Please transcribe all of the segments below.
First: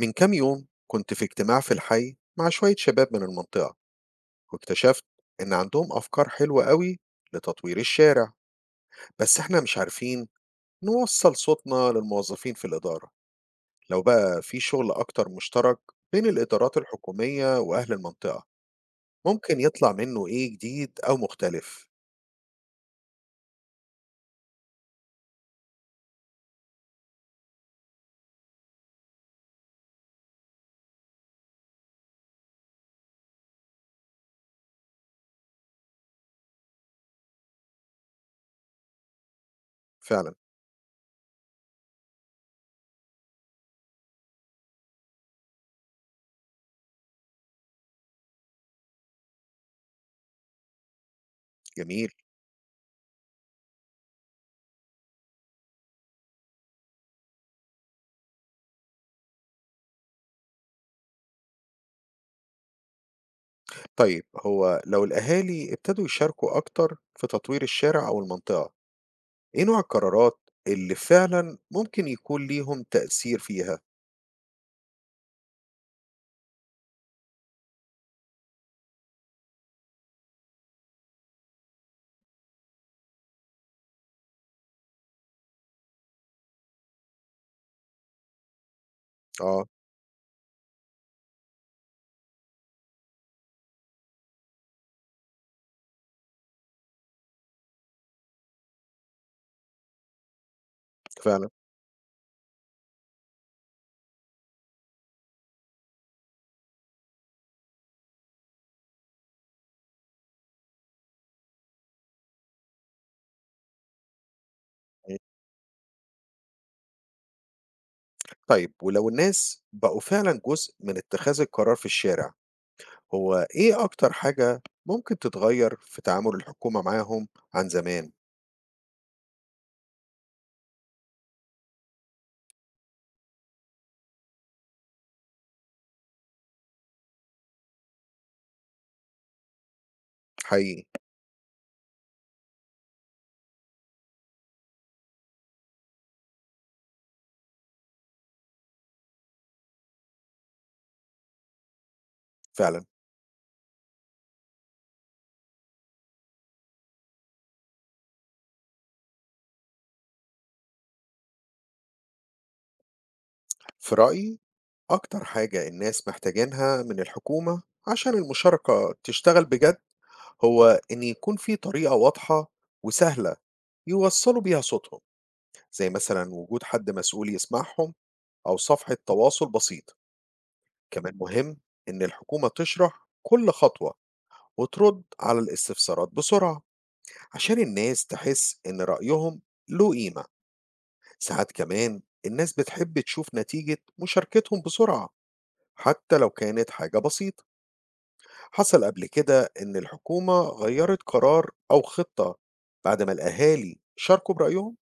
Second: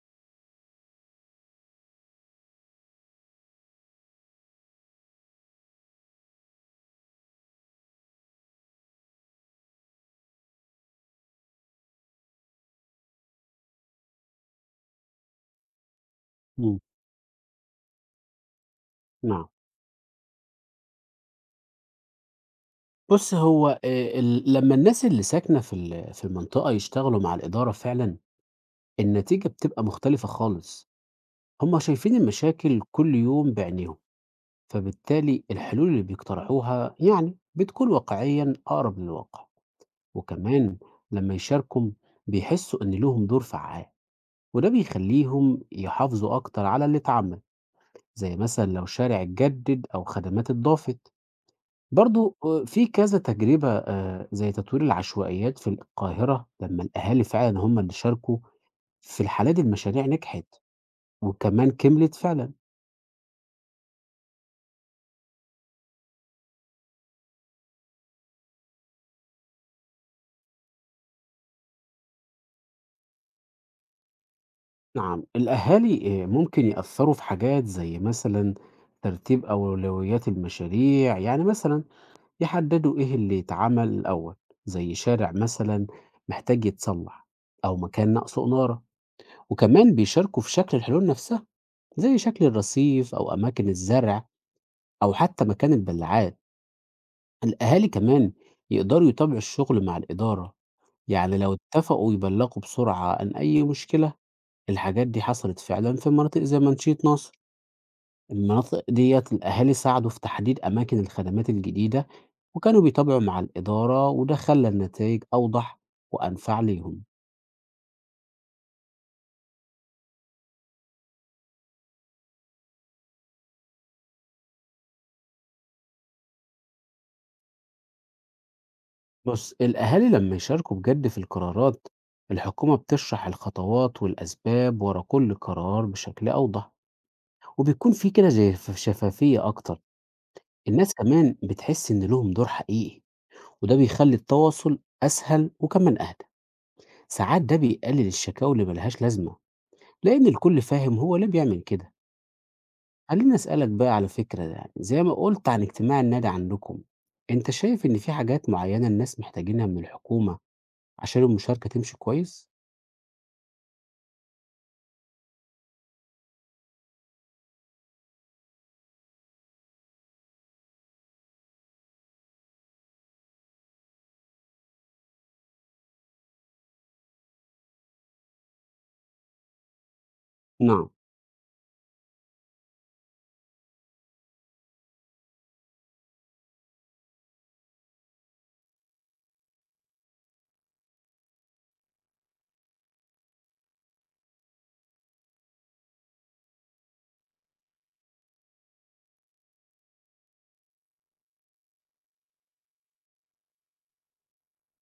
من كام يوم كنت في اجتماع في الحي مع شوية شباب من المنطقة، واكتشفت إن عندهم أفكار حلوة قوي لتطوير الشارع، بس إحنا مش عارفين نوصل صوتنا للموظفين في الإدارة. لو بقى في شغل أكتر مشترك بين الإدارات إمم، الحكومية وأهل المنطقة، نعم. ممكن يطلع منه إيه جديد أو مختلف. بُص، هو ال لمّا الناس اللي ساكنة في المنطقة يشتغلوا مع الإدارة فعلًا، النتيجة بتبقى مختلفة خالص. هم شايفين المشاكل كل يوم بعينيهم، فبالتالي الحلول اللي بيقترحوها يعني بتكون واقعيًا أقرب للواقع. فعلا. وكمان لمّا يشاركوا بيحسوا إن ليهم دور فعّال، وده بيخلّيهم يحافظوا أكتر على اللي اتعمل، زي مثلًا لو شارع اتجدد أو خدمات اتضافت. جميل. برضه في كذا تجربة زي تطوير العشوائيات في القاهرة لمّا الأهالي فعلًا هم اللي شاركوا، في الحالة دي المشاريع نجحت، وكمان كملت فعلًا. طيب، هو لو الأهالي ابتدوا يشاركوا أكتر في تطوير الشارع أو المنطقة، إيه نوع القرارات اللي فعلًا ممكن يكون ليهم تأثير فيها؟ نعم، الأهالي ممكن يأثّروا في حاجات زي مثلًا ترتيب أولويات المشاريع، يعني مثلًا يحددوا إيه اللي يتعمل الأول، زي شارع مثلًا محتاج يتصلّح أو مكان ناقصه إنارة، آه، وكمان بيشاركوا في شكل الحلول نفسها، زي شكل الرصيف أو أماكن الزرع أو حتى مكان البلاعات. الأهالي كمان يقدروا يتابعوا الشغل مع الإدارة، يعني فعلًا، لو اتفقوا يبلغوا بسرعة عن أي مشكلة. الحاجات دي حصلت فعلا في مناطق زي منشية نصر. المناطق ديت الأهالي ساعدوا في تحديد أماكن الخدمات الجديدة وكانوا بيتابعوا مع الإدارة، وده خلى إمم. النتائج أوضح وأنفع ليهم. طيب، ولو الناس بقوا فعلًا جزء من اتخاذ القرار في الشارع، هو إيه أكتر حاجة ممكن تتغيّر في تعامل الحكومة معاهم عن زمان؟ بص الأهالي لما يشاركوا بجد في القرارات، الحكومة بتشرح الخطوات والأسباب ورا كل قرار بشكل أوضح، وبتكون في كده زي شفافية أكتر، حقيقي، الناس كمان بتحس إن ليهم دور حقيقي، وده بيخلّي التواصل أسهل وكمان أهدى، ساعات ده بيقلل الشكاوي اللي ما لهاش لازمة، لإن الكل فاهم هو ليه بيعمل كده. فعلًا. خلّيني أسألك بقى على فكرة، يعني زي ما قُلت عن اجتماع النادي عندكم، أنت شايف إن في حاجات معيّنة الناس محتاجينها من الحكومة عشان المشاركة تمشي كويس؟ في رأيي، أكتر حاجة الناس محتاجينها من الحكومة عشان المشاركة تشتغل بجد، هو إن يكون في طريقة واضحة وسهلة يوصّلوا بيها صوتهم، زي مثلًا وجود حد مسؤول يسمعهم أو صفحة تواصل بسيط. نعم، كمان مهم إن الحكومة تشرح كل خطوة وترد على الاستفسارات بسرعة، عشان الناس تحس إن رأيهم له قيمة. ساعات كمان الناس بتحب تشوف نتيجة مشاركتهم بسرعة، حتى لو كانت حاجة بسيطة. حصل قبل كده إن الحكومة غيرت قرار أو خطة بعد ما الأهالي شاركوا برأيهم؟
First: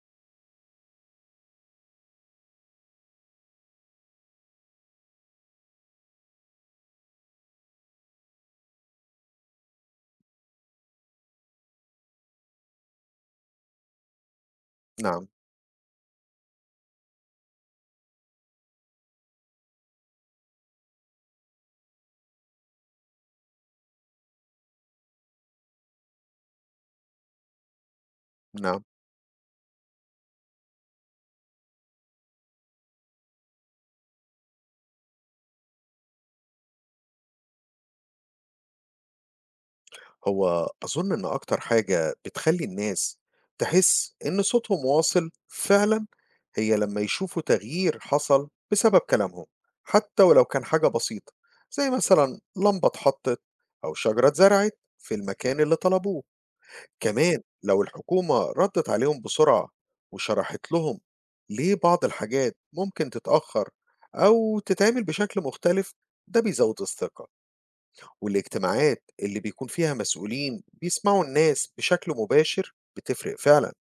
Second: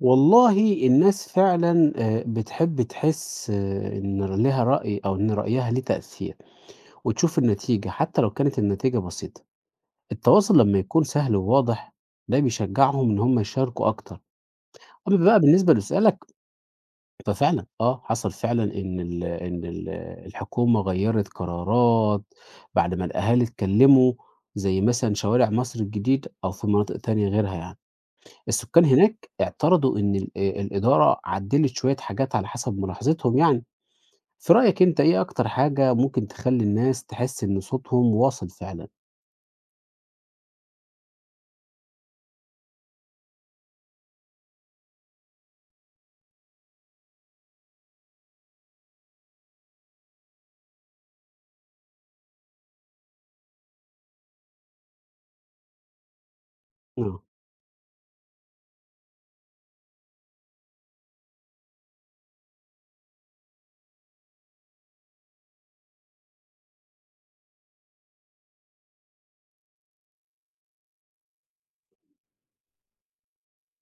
والله الناس فعلًا بتحب تحس إن ليها رأي أو إن رأيها ليه تأثير. وتشوف النتيجة حتى لو كانت النتيجة بسيطة. التواصل لما يكون سهل وواضح ده بيشجعهم ان هم يشاركوا اكتر. اما نعم. بقى بالنسبة لسؤالك ففعلا حصل فعلا ان الحكومة غيرت قرارات بعد ما الاهالي اتكلموا، زي مثلا شوارع مصر الجديد او في مناطق تانية غيرها يعني. نعم. السكان هناك اعترضوا الادارة عدلت شوية حاجات على حسب ملاحظتهم يعني. في رأيك انت ايه اكتر حاجة ممكن تخلي الناس تحس ان صوتهم واصل فعلا؟ هو أظن إن أكتر حاجة بتخلّي الناس تحس إن صوتهم واصل فعلًا، هي لمّا يشوفوا تغيير حصل بسبب كلامهم، حتى ولو كان حاجة بسيطة، زي مثلًا لمبة اتحطت أو شجرة اتزرعت في المكان اللي طلبوه. نعم. كمان لو الحكومة ردت عليهم بسرعة وشرحت لهم ليه بعض الحاجات ممكن تتأخر أو تتعمل بشكل مختلف، ده بيزود الثقة. والاجتماعات اللي بيكون فيها مسؤولين بيسمعوا الناس بشكل مباشر بتفرق فعلا،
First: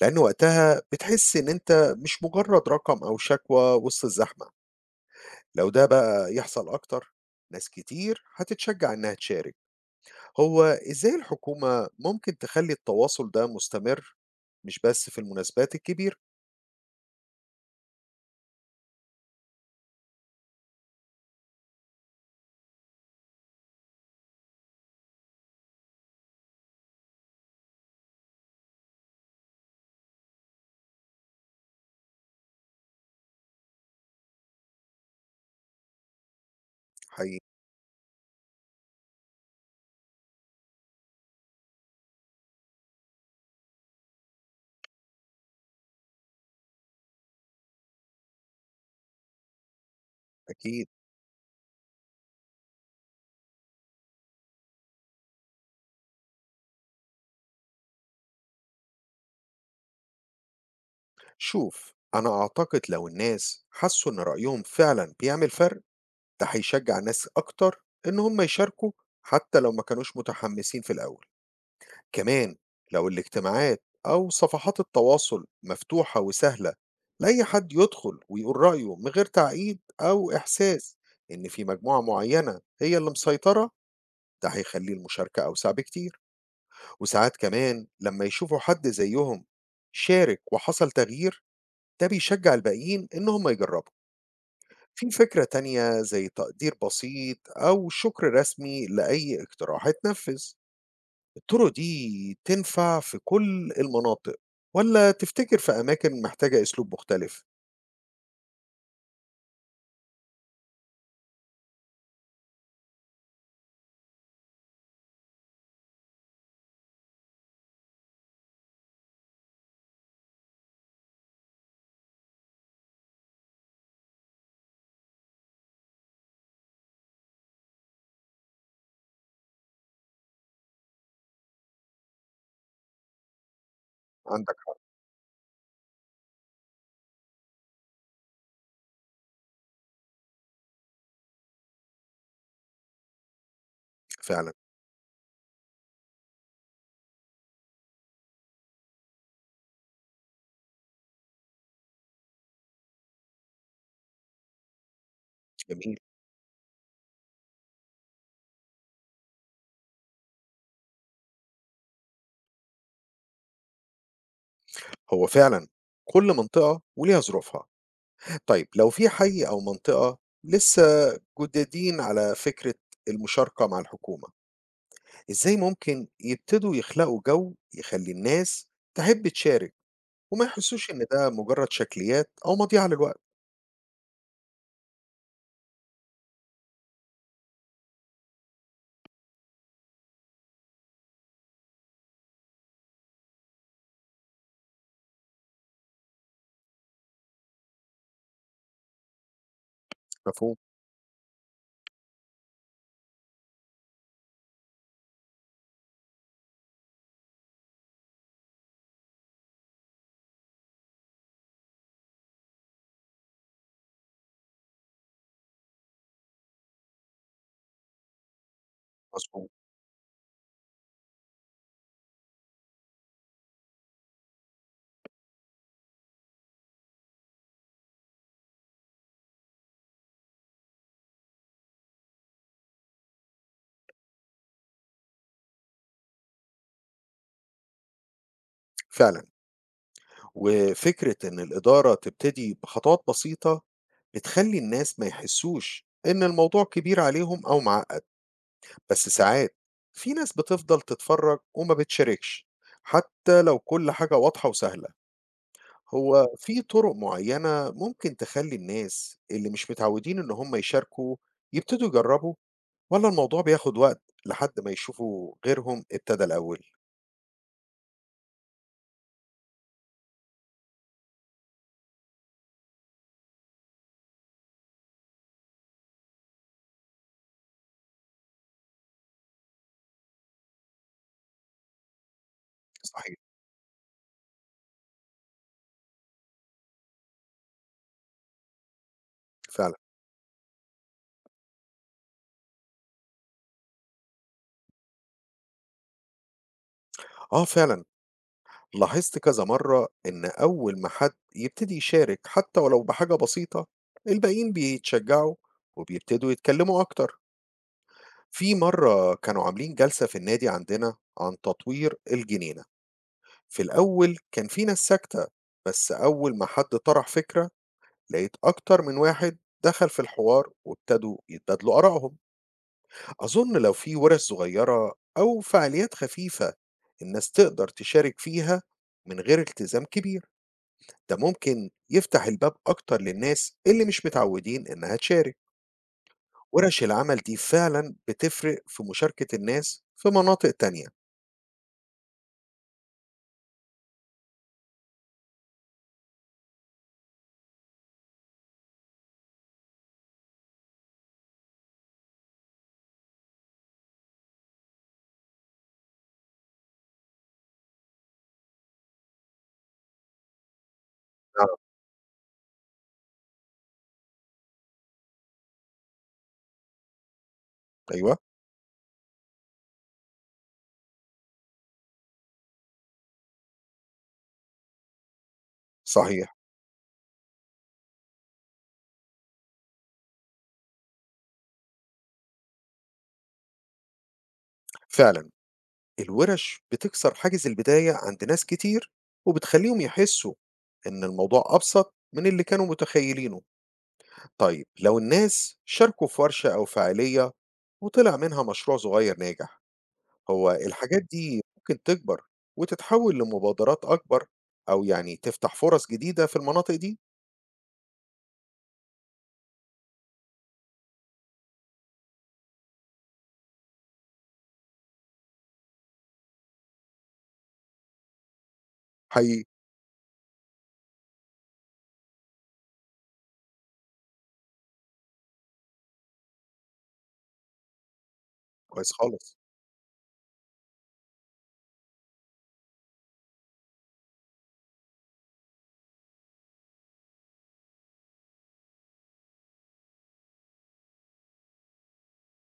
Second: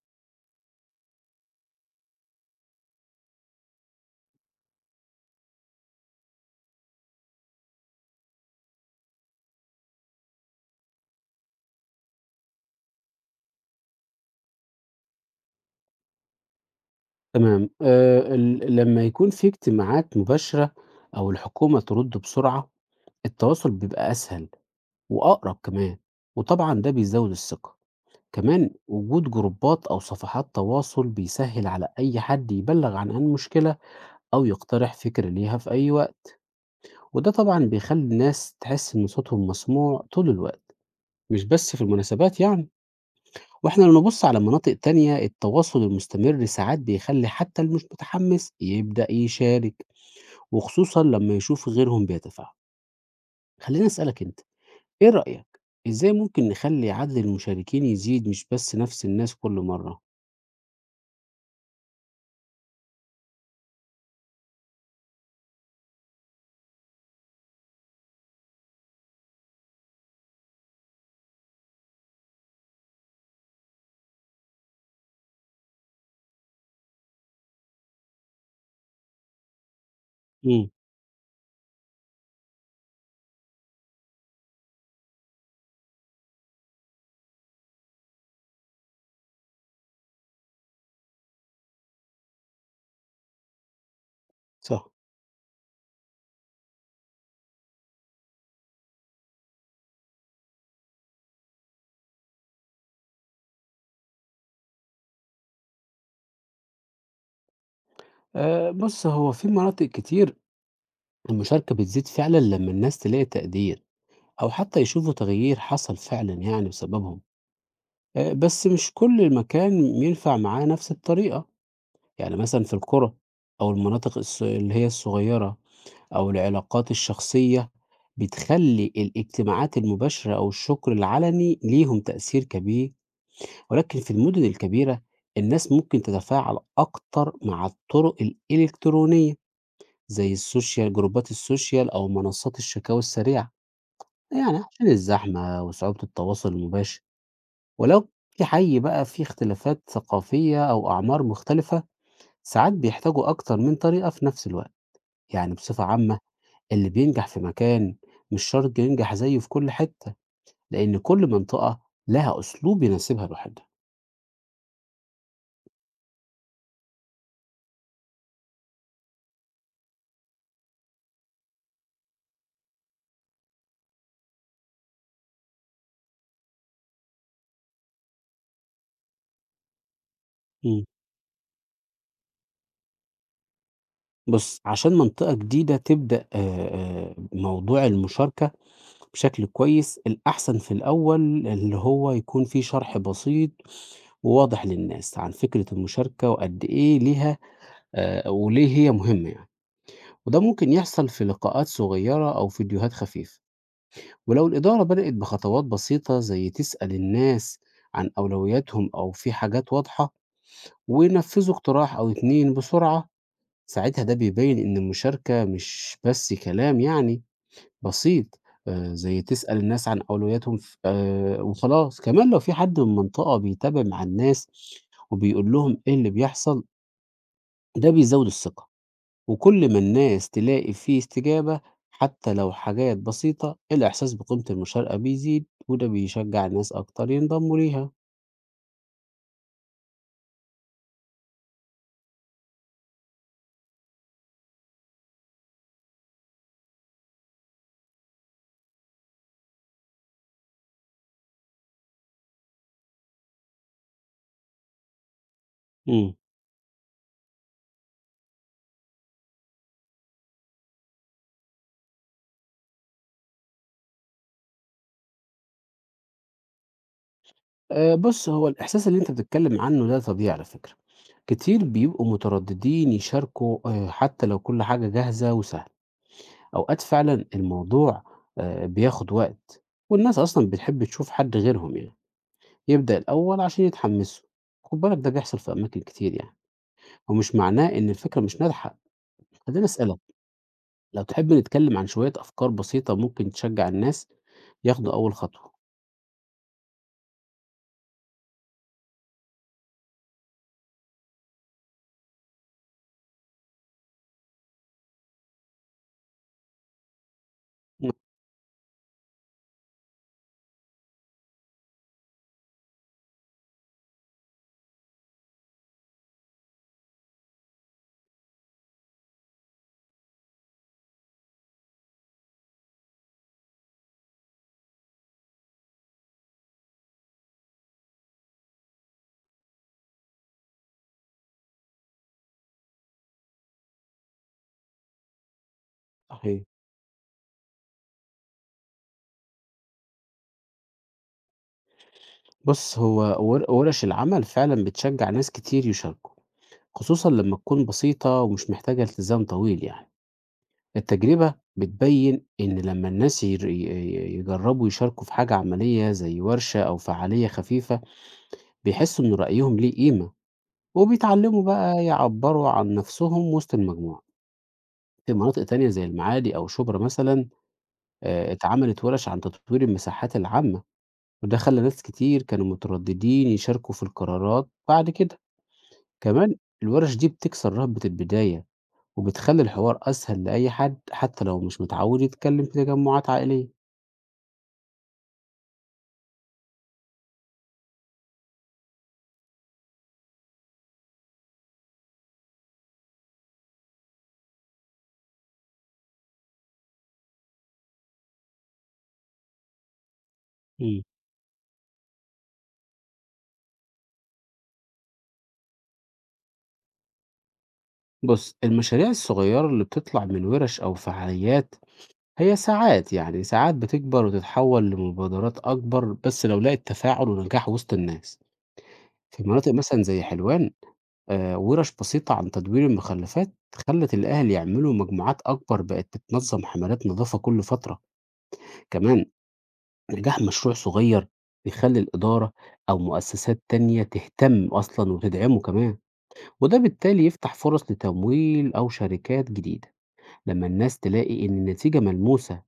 لأن وقتها بتحس إن أنت مش مجرد رقم أو شكوى وسط الزحمة. لو ده بقى يحصل أكتر، ناس كتير هتتشجع إنها تشارك. هو إزاي الحكومة ممكن تخلي التواصل ده مستمر، مش بس في المناسبات الكبيرة؟ تمام. ال لمّا يكون في اجتماعات مباشرة أو الحكومة ترُد بسرعة، التواصل بيبقى أسهل وأقرب كمان، وطبعًا ده بيزوّد الثقة. كمان وجود جروبات أو صفحات تواصل بيسهّل على أي حد يبلّغ عن أي مشكلة أو يقترح فكرة ليها في أي وقت، وده حقيقي. طبعًا بيخلّي الناس تحس إن صوتهم مسموع طول الوقت، مش بس في المناسبات يعني. وإحنا لو نبُص على مناطق تانية، التواصل المستمر ساعات بيخلّي حتى اللي مش متحمّس يبدأ يشارك. أكيد. وخصوصًا لمّا يشوف غيرهم بيتفاعلوا. خلّيني أسألك أنت، إيه رأيك، إزاي ممكن نخلّي عدد المشاركين يزيد مش بس نفس الناس كل مرة؟ شوف، أنا أعتقد لو الناس حسوا إن رأيهم فعلا بيعمل فرق، ده هيشجع ناس أكتر إن هم يشاركوا، حتى لو ما كانوش متحمسين في الأول. كمان لو الاجتماعات أو صفحات التواصل مفتوحة وسهلة لأي حد يدخل ويقول رأيه من غير تعقيد أو إمم، إحساس إن في مجموعة معينة هي اللي مسيطرة، ده هيخلي المشاركة أوسع بكتير. وساعات كمان لما يشوفوا حد زيهم شارك وحصل تغيير، ده بيشجع الباقيين إن هم يجربوا. صح. في فكرة تانية زي تقدير بسيط أو شكر رسمي لأي اقتراح اتنفذ. الطرق دي تنفع في كل المناطق، ولا تفتكر في أماكن محتاجة أسلوب مختلف؟ بُص، هو في مناطق كتير المشاركة بتزيد فعلًا لمّا الناس تلاقي تقدير أو حتى يشوفوا تغيير حصل فعلًا يعني بسببهم، بس مش كل مكان ينفع معاه نفس الطريقة، يعني مثلًا في القرى أو المناطق اللي هي الصغيرة. أو العلاقات الشخصية بتخلّي الاجتماعات المباشرة أو الشكر العلني ليهم تأثير كبير، ولكن في المدن عندك حق. الكبيرة الناس ممكن تتفاعل أكتر مع الطرق الإلكترونية زي جروبات السوشيال أو منصات الشكاوى السريعة، فعلا. يعني عشان الزحمة وصعوبة التواصل المباشر، ولو في حي بقى فيه اختلافات ثقافية أو أعمار مختلفة، ساعات بيحتاجوا أكتر من طريقة في نفس الوقت، يعني بصفة جميل. عامة اللي بينجح في مكان مش شرط ينجح زيه في كل حتة، لأن كل منطقة لها أسلوب يناسبها لوحدها. هو فعلا كل منطقة وليها ظروفها. طيب، لو في حي أو منطقة لسه جدادين على فكرة المشاركة مع الحكومة، إزاي ممكن يبتدوا يخلقوا جو يخلي الناس تحب تشارك وما إمم. يحسوش إن ده مجرد شكليات أو مضيعة للوقت؟ بُص، عشان منطقة جديدة تبدأ موضوع المشاركة بشكل كويس، الأحسن في الأول اللي هو يكون في شرح بسيط وواضح للناس عن فكرة المشاركة وقد إيه ليها وليه هي مهمة يعني. وده مفهوم؟ ممكن يحصل في لقاءات صغيرة أو فيديوهات خفيفة. ولو الإدارة بدأت بخطوات بسيطة زي تسأل الناس عن أولوياتهم أو في حاجات واضحة وينفذوا اقتراح أو اتنين بسرعة، ساعتها ده بيبين إن المشاركة مش بس كلام يعني بسيط. زي مظبوط. تسأل الناس عن أولوياتهم وخلاص. كمان لو في حد من المنطقة بيتابع مع الناس وبيقول لهم إيه اللي بيحصل ده بيزود الثقة. وكل ما الناس تلاقي فيه استجابة حتى لو حاجات بسيطة الإحساس بقيمة المشاركة بيزيد، وده بيشجع الناس أكتر ينضموا ليها. فعلا، وفكرة إن الإدارة تبتدي بخطوات بسيطة بتخلي الناس ما يحسوش إن الموضوع كبير عليهم أو معقد. بس ساعات في ناس بتفضل تتفرج وما بتشاركش حتى لو كل حاجة واضحة وسهلة. امم. هو في طرق معينة ممكن تخلي الناس اللي مش متعودين إن هم يشاركوا يبتدوا يجربوا، ولا الموضوع بياخد وقت لحد ما يشوفوا غيرهم ابتدى الأول؟ أه، بص، هو الإحساس اللي أنت بتتكلم عنه ده طبيعي على فكرة. كتير بيبقوا مترددين يشاركوا حتى لو كل حاجة جاهزة وسهلة. أوقات فعلا الموضوع بياخد وقت، والناس أصلا بتحب تشوف حد غيرهم يعني يبدأ صحيح. الأول عشان يتحمسوا. خد بالك ده بيحصل في أماكن كتير يعني، ومش معناه إن الفكرة مش ناجحة. خليني فعلًا. أسألك لو تحب نتكلم عن شوية أفكار بسيطة ممكن تشجع الناس ياخدوا أول خطوة. آه فعلًا، لاحظت كذا مرّة إن أول ما حد يبتدي يشارك حتى ولو بحاجة بسيطة، الباقيين بيتشجّعوا وبيبتدوا يتكلّموا أكتر. نعم، في مرّة كانوا عاملين جلسة في النادي عندنا عن تطوير الجنينة، في الأول كان في ناس ساكتة، بس أول ما حد طرح فكرة، لقيت أكتر من واحد دخل في الحوار وابتدوا يتبادلوا آرائهم. أظن لو في ورش صغيرة أو فعاليات خفيفة الناس تقدر تشارك فيها من غير التزام كبير، ده ممكن يفتح الباب أكتر للناس اللي مش متعودين إنها تشارك. صحيح. ورش العمل دي فعلا بتفرق في مشاركة الناس في مناطق تانية؟ بص، هو ورش العمل فعلا بتشجع ناس كتير يشاركوا، خصوصا لما تكون بسيطة ومش محتاجة التزام طويل يعني. التجربة بتبين إن لما الناس يجربوا يشاركوا في حاجة عملية زي ورشة أو فعالية خفيفة بيحسوا إن رأيهم ليه قيمة، وبيتعلموا نعم. بقى يعبروا عن نفسهم وسط المجموعة. في مناطق تانية زي المعادي أو شبرا مثلا أيوة. اتعملت ورش عن تطوير المساحات العامة، وده خلّى ناس كتير كانوا مترددين يشاركوا في القرارات بعد كده. صحيح. كمان الورش دي بتكسر رهبة البداية، وبتخلّي الحوار أسهل لأي حد حتى لو مش متعود يتكلم في تجمعات عائلية. فعلا الورش بتكسر حاجز البداية عند ناس كتير، وبتخليهم يحسوا إن الموضوع أبسط من اللي كانوا متخيلينه. طيب، لو الناس شاركوا في ورشة أو فعالية وطلع منها مشروع صغير ناجح، هو إمم. الحاجات دي ممكن تكبر وتتحول لمبادرات أكبر، أو يعني تفتح فرص جديدة في المناطق دي؟ بُص، المشاريع الصغيرة اللي بتطلع من ورش أو فعاليات هي ساعات بتكبر وتتحول لمبادرات أكبر، بس لو لقت تفاعل ونجاح وسط الناس. في حقيقي. مناطق مثلًا زي حلوان وِرَش بسيطة عن تدوير المخلفات خلّت الأهل يعملوا مجموعات أكبر بقت بتنظّم حملات نضافة كل فترة، كويس كمان خالص. نجاح مشروع صغير بيخلّي الإدارة أو مؤسسات تانية تهتم أصلًا وتدعمه كمان، وده بالتالي يفتح فرص لتمويل أو شركات جديدة، لمّا الناس تلاقي إن النتيجة ملموسة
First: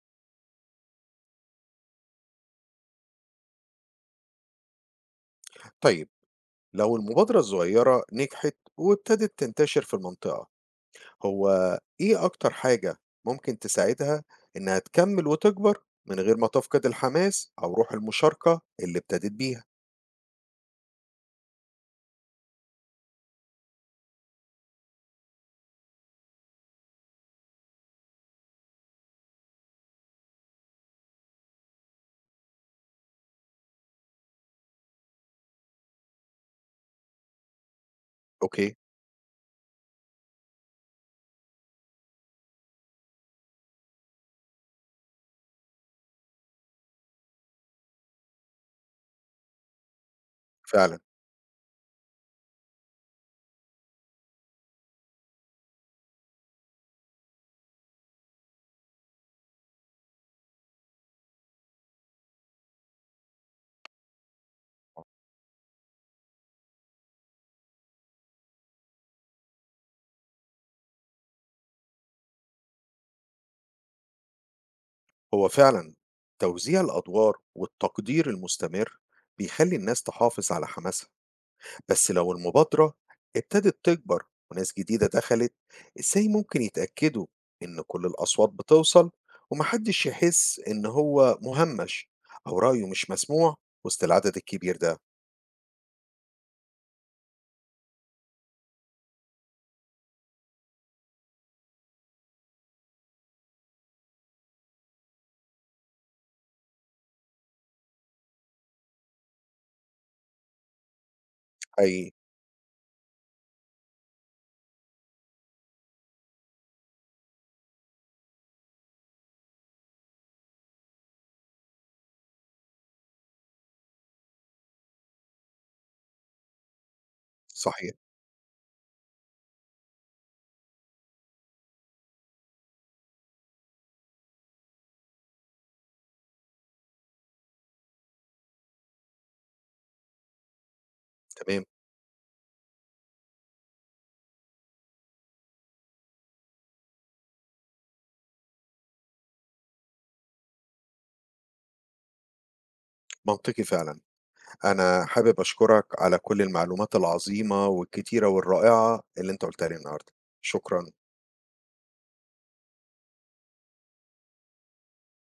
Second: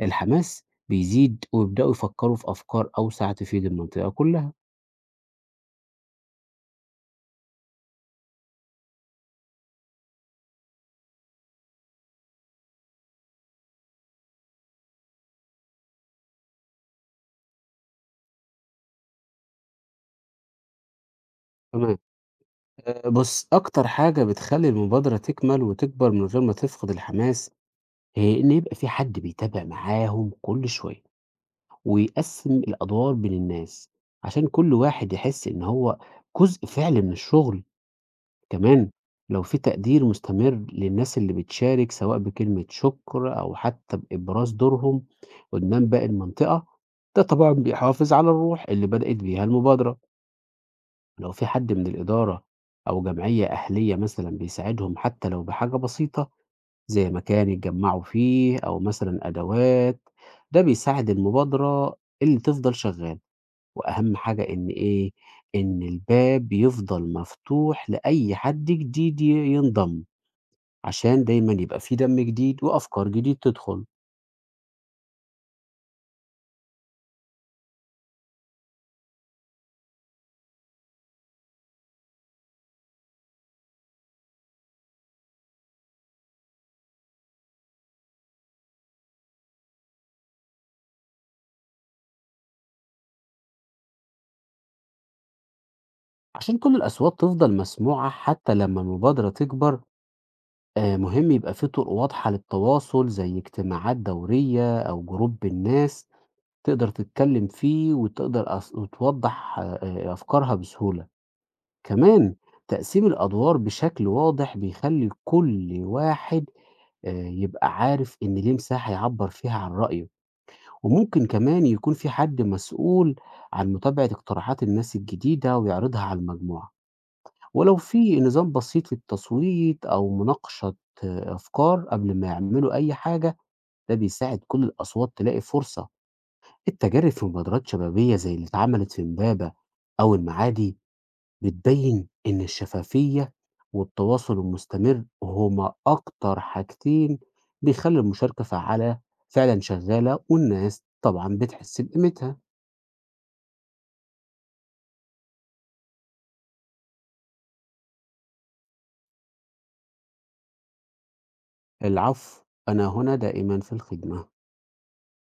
الحماس بيزيد ويبدأوا يفكّروا في أفكار أوسع تفيد المنطقة كلها. طيب، لو المبادرة الصغيرة نجحت وابتدت تنتشر في المنطقة، هو إيه أكتر حاجة ممكن تساعدها إنها تكمل وتكبر من غير ما تفقد الحماس أو روح المشاركة اللي ابتدت بيها؟ تمام. بُص، أكتر حاجة بتخلّي المبادرة تكمل وتكبر من غير ما تفقد الحماس إن يبقى في حد بيتابع معاهم كل شوية، ويقسّم الأدوار بين الناس، عشان كل واحد يحس إن هو جزء فعلي من الشغل. أوكي. كمان لو في تقدير مستمر للناس اللي بتشارك سواء بكلمة شكر أو حتى بإبراز دورهم قدّام باقي المنطقة، ده طبعًا بيحافظ على الروح اللي بدأت بيها المبادرة. فعلا. لو في حد من الإدارة أو جمعية أهلية مثلًا بيساعدهم حتى لو بحاجة بسيطة زي مكان يتجمعوا فيه أو مثلا أدوات ده بيساعد المبادرة اللي تفضل شغالة. وأهم حاجة إن إيه، إن الباب يفضل مفتوح لأي حد جديد ينضم، عشان دايما يبقى فيه دم جديد وأفكار جديد تدخل. هو فعلا توزيع الأدوار والتقدير المستمر بيخلي الناس تحافظ على حماسها. بس لو المبادرة ابتدت تكبر وناس جديدة دخلت، ازاي ممكن يتأكدوا إن كل الأصوات بتوصل ومحدش يحس إن هو مهمش أو رأيه مش مسموع وسط العدد الكبير ده؟ عشان كل الأصوات تفضل مسموعة حتى لما المبادرة تكبر مهم يبقى فيه طرق واضحة للتواصل زي اجتماعات دورية أو جروب الناس تقدر تتكلّم فيه، وتقدر وتوضّح أفكارها بسهولة. أي. كمان تقسيم الأدوار بشكل واضح بيخلّي كل واحد يبقى عارف إن ليه مساحة يعبّر فيها عن رأيه، وممكن كمان يكون في حد مسؤول عن متابعة اقتراحات الناس الجديدة ويعرضها على المجموعة. ولو صحيح. في نظام بسيط للتصويت أو مناقشة أفكار قبل ما يعملوا أي حاجة، ده بيساعد كل الأصوات تلاقي فرصة. التجارب في مبادرات شبابية زي اللي اتعملت في إمبابة أو المعادي تمام. بتبين إن الشفافية والتواصل المستمر هما أكتر حاجتين بيخلي المشاركة فعالة فعلا شغالة، والناس طبعا بتحس بقيمتها. منطقي فعلا. أنا حابب أشكرك على كل المعلومات العظيمة والكتيرة والرائعة اللي أنت قلتها لي النهاردة. شكرا. العفو. أنا هنا دائما في الخدمة.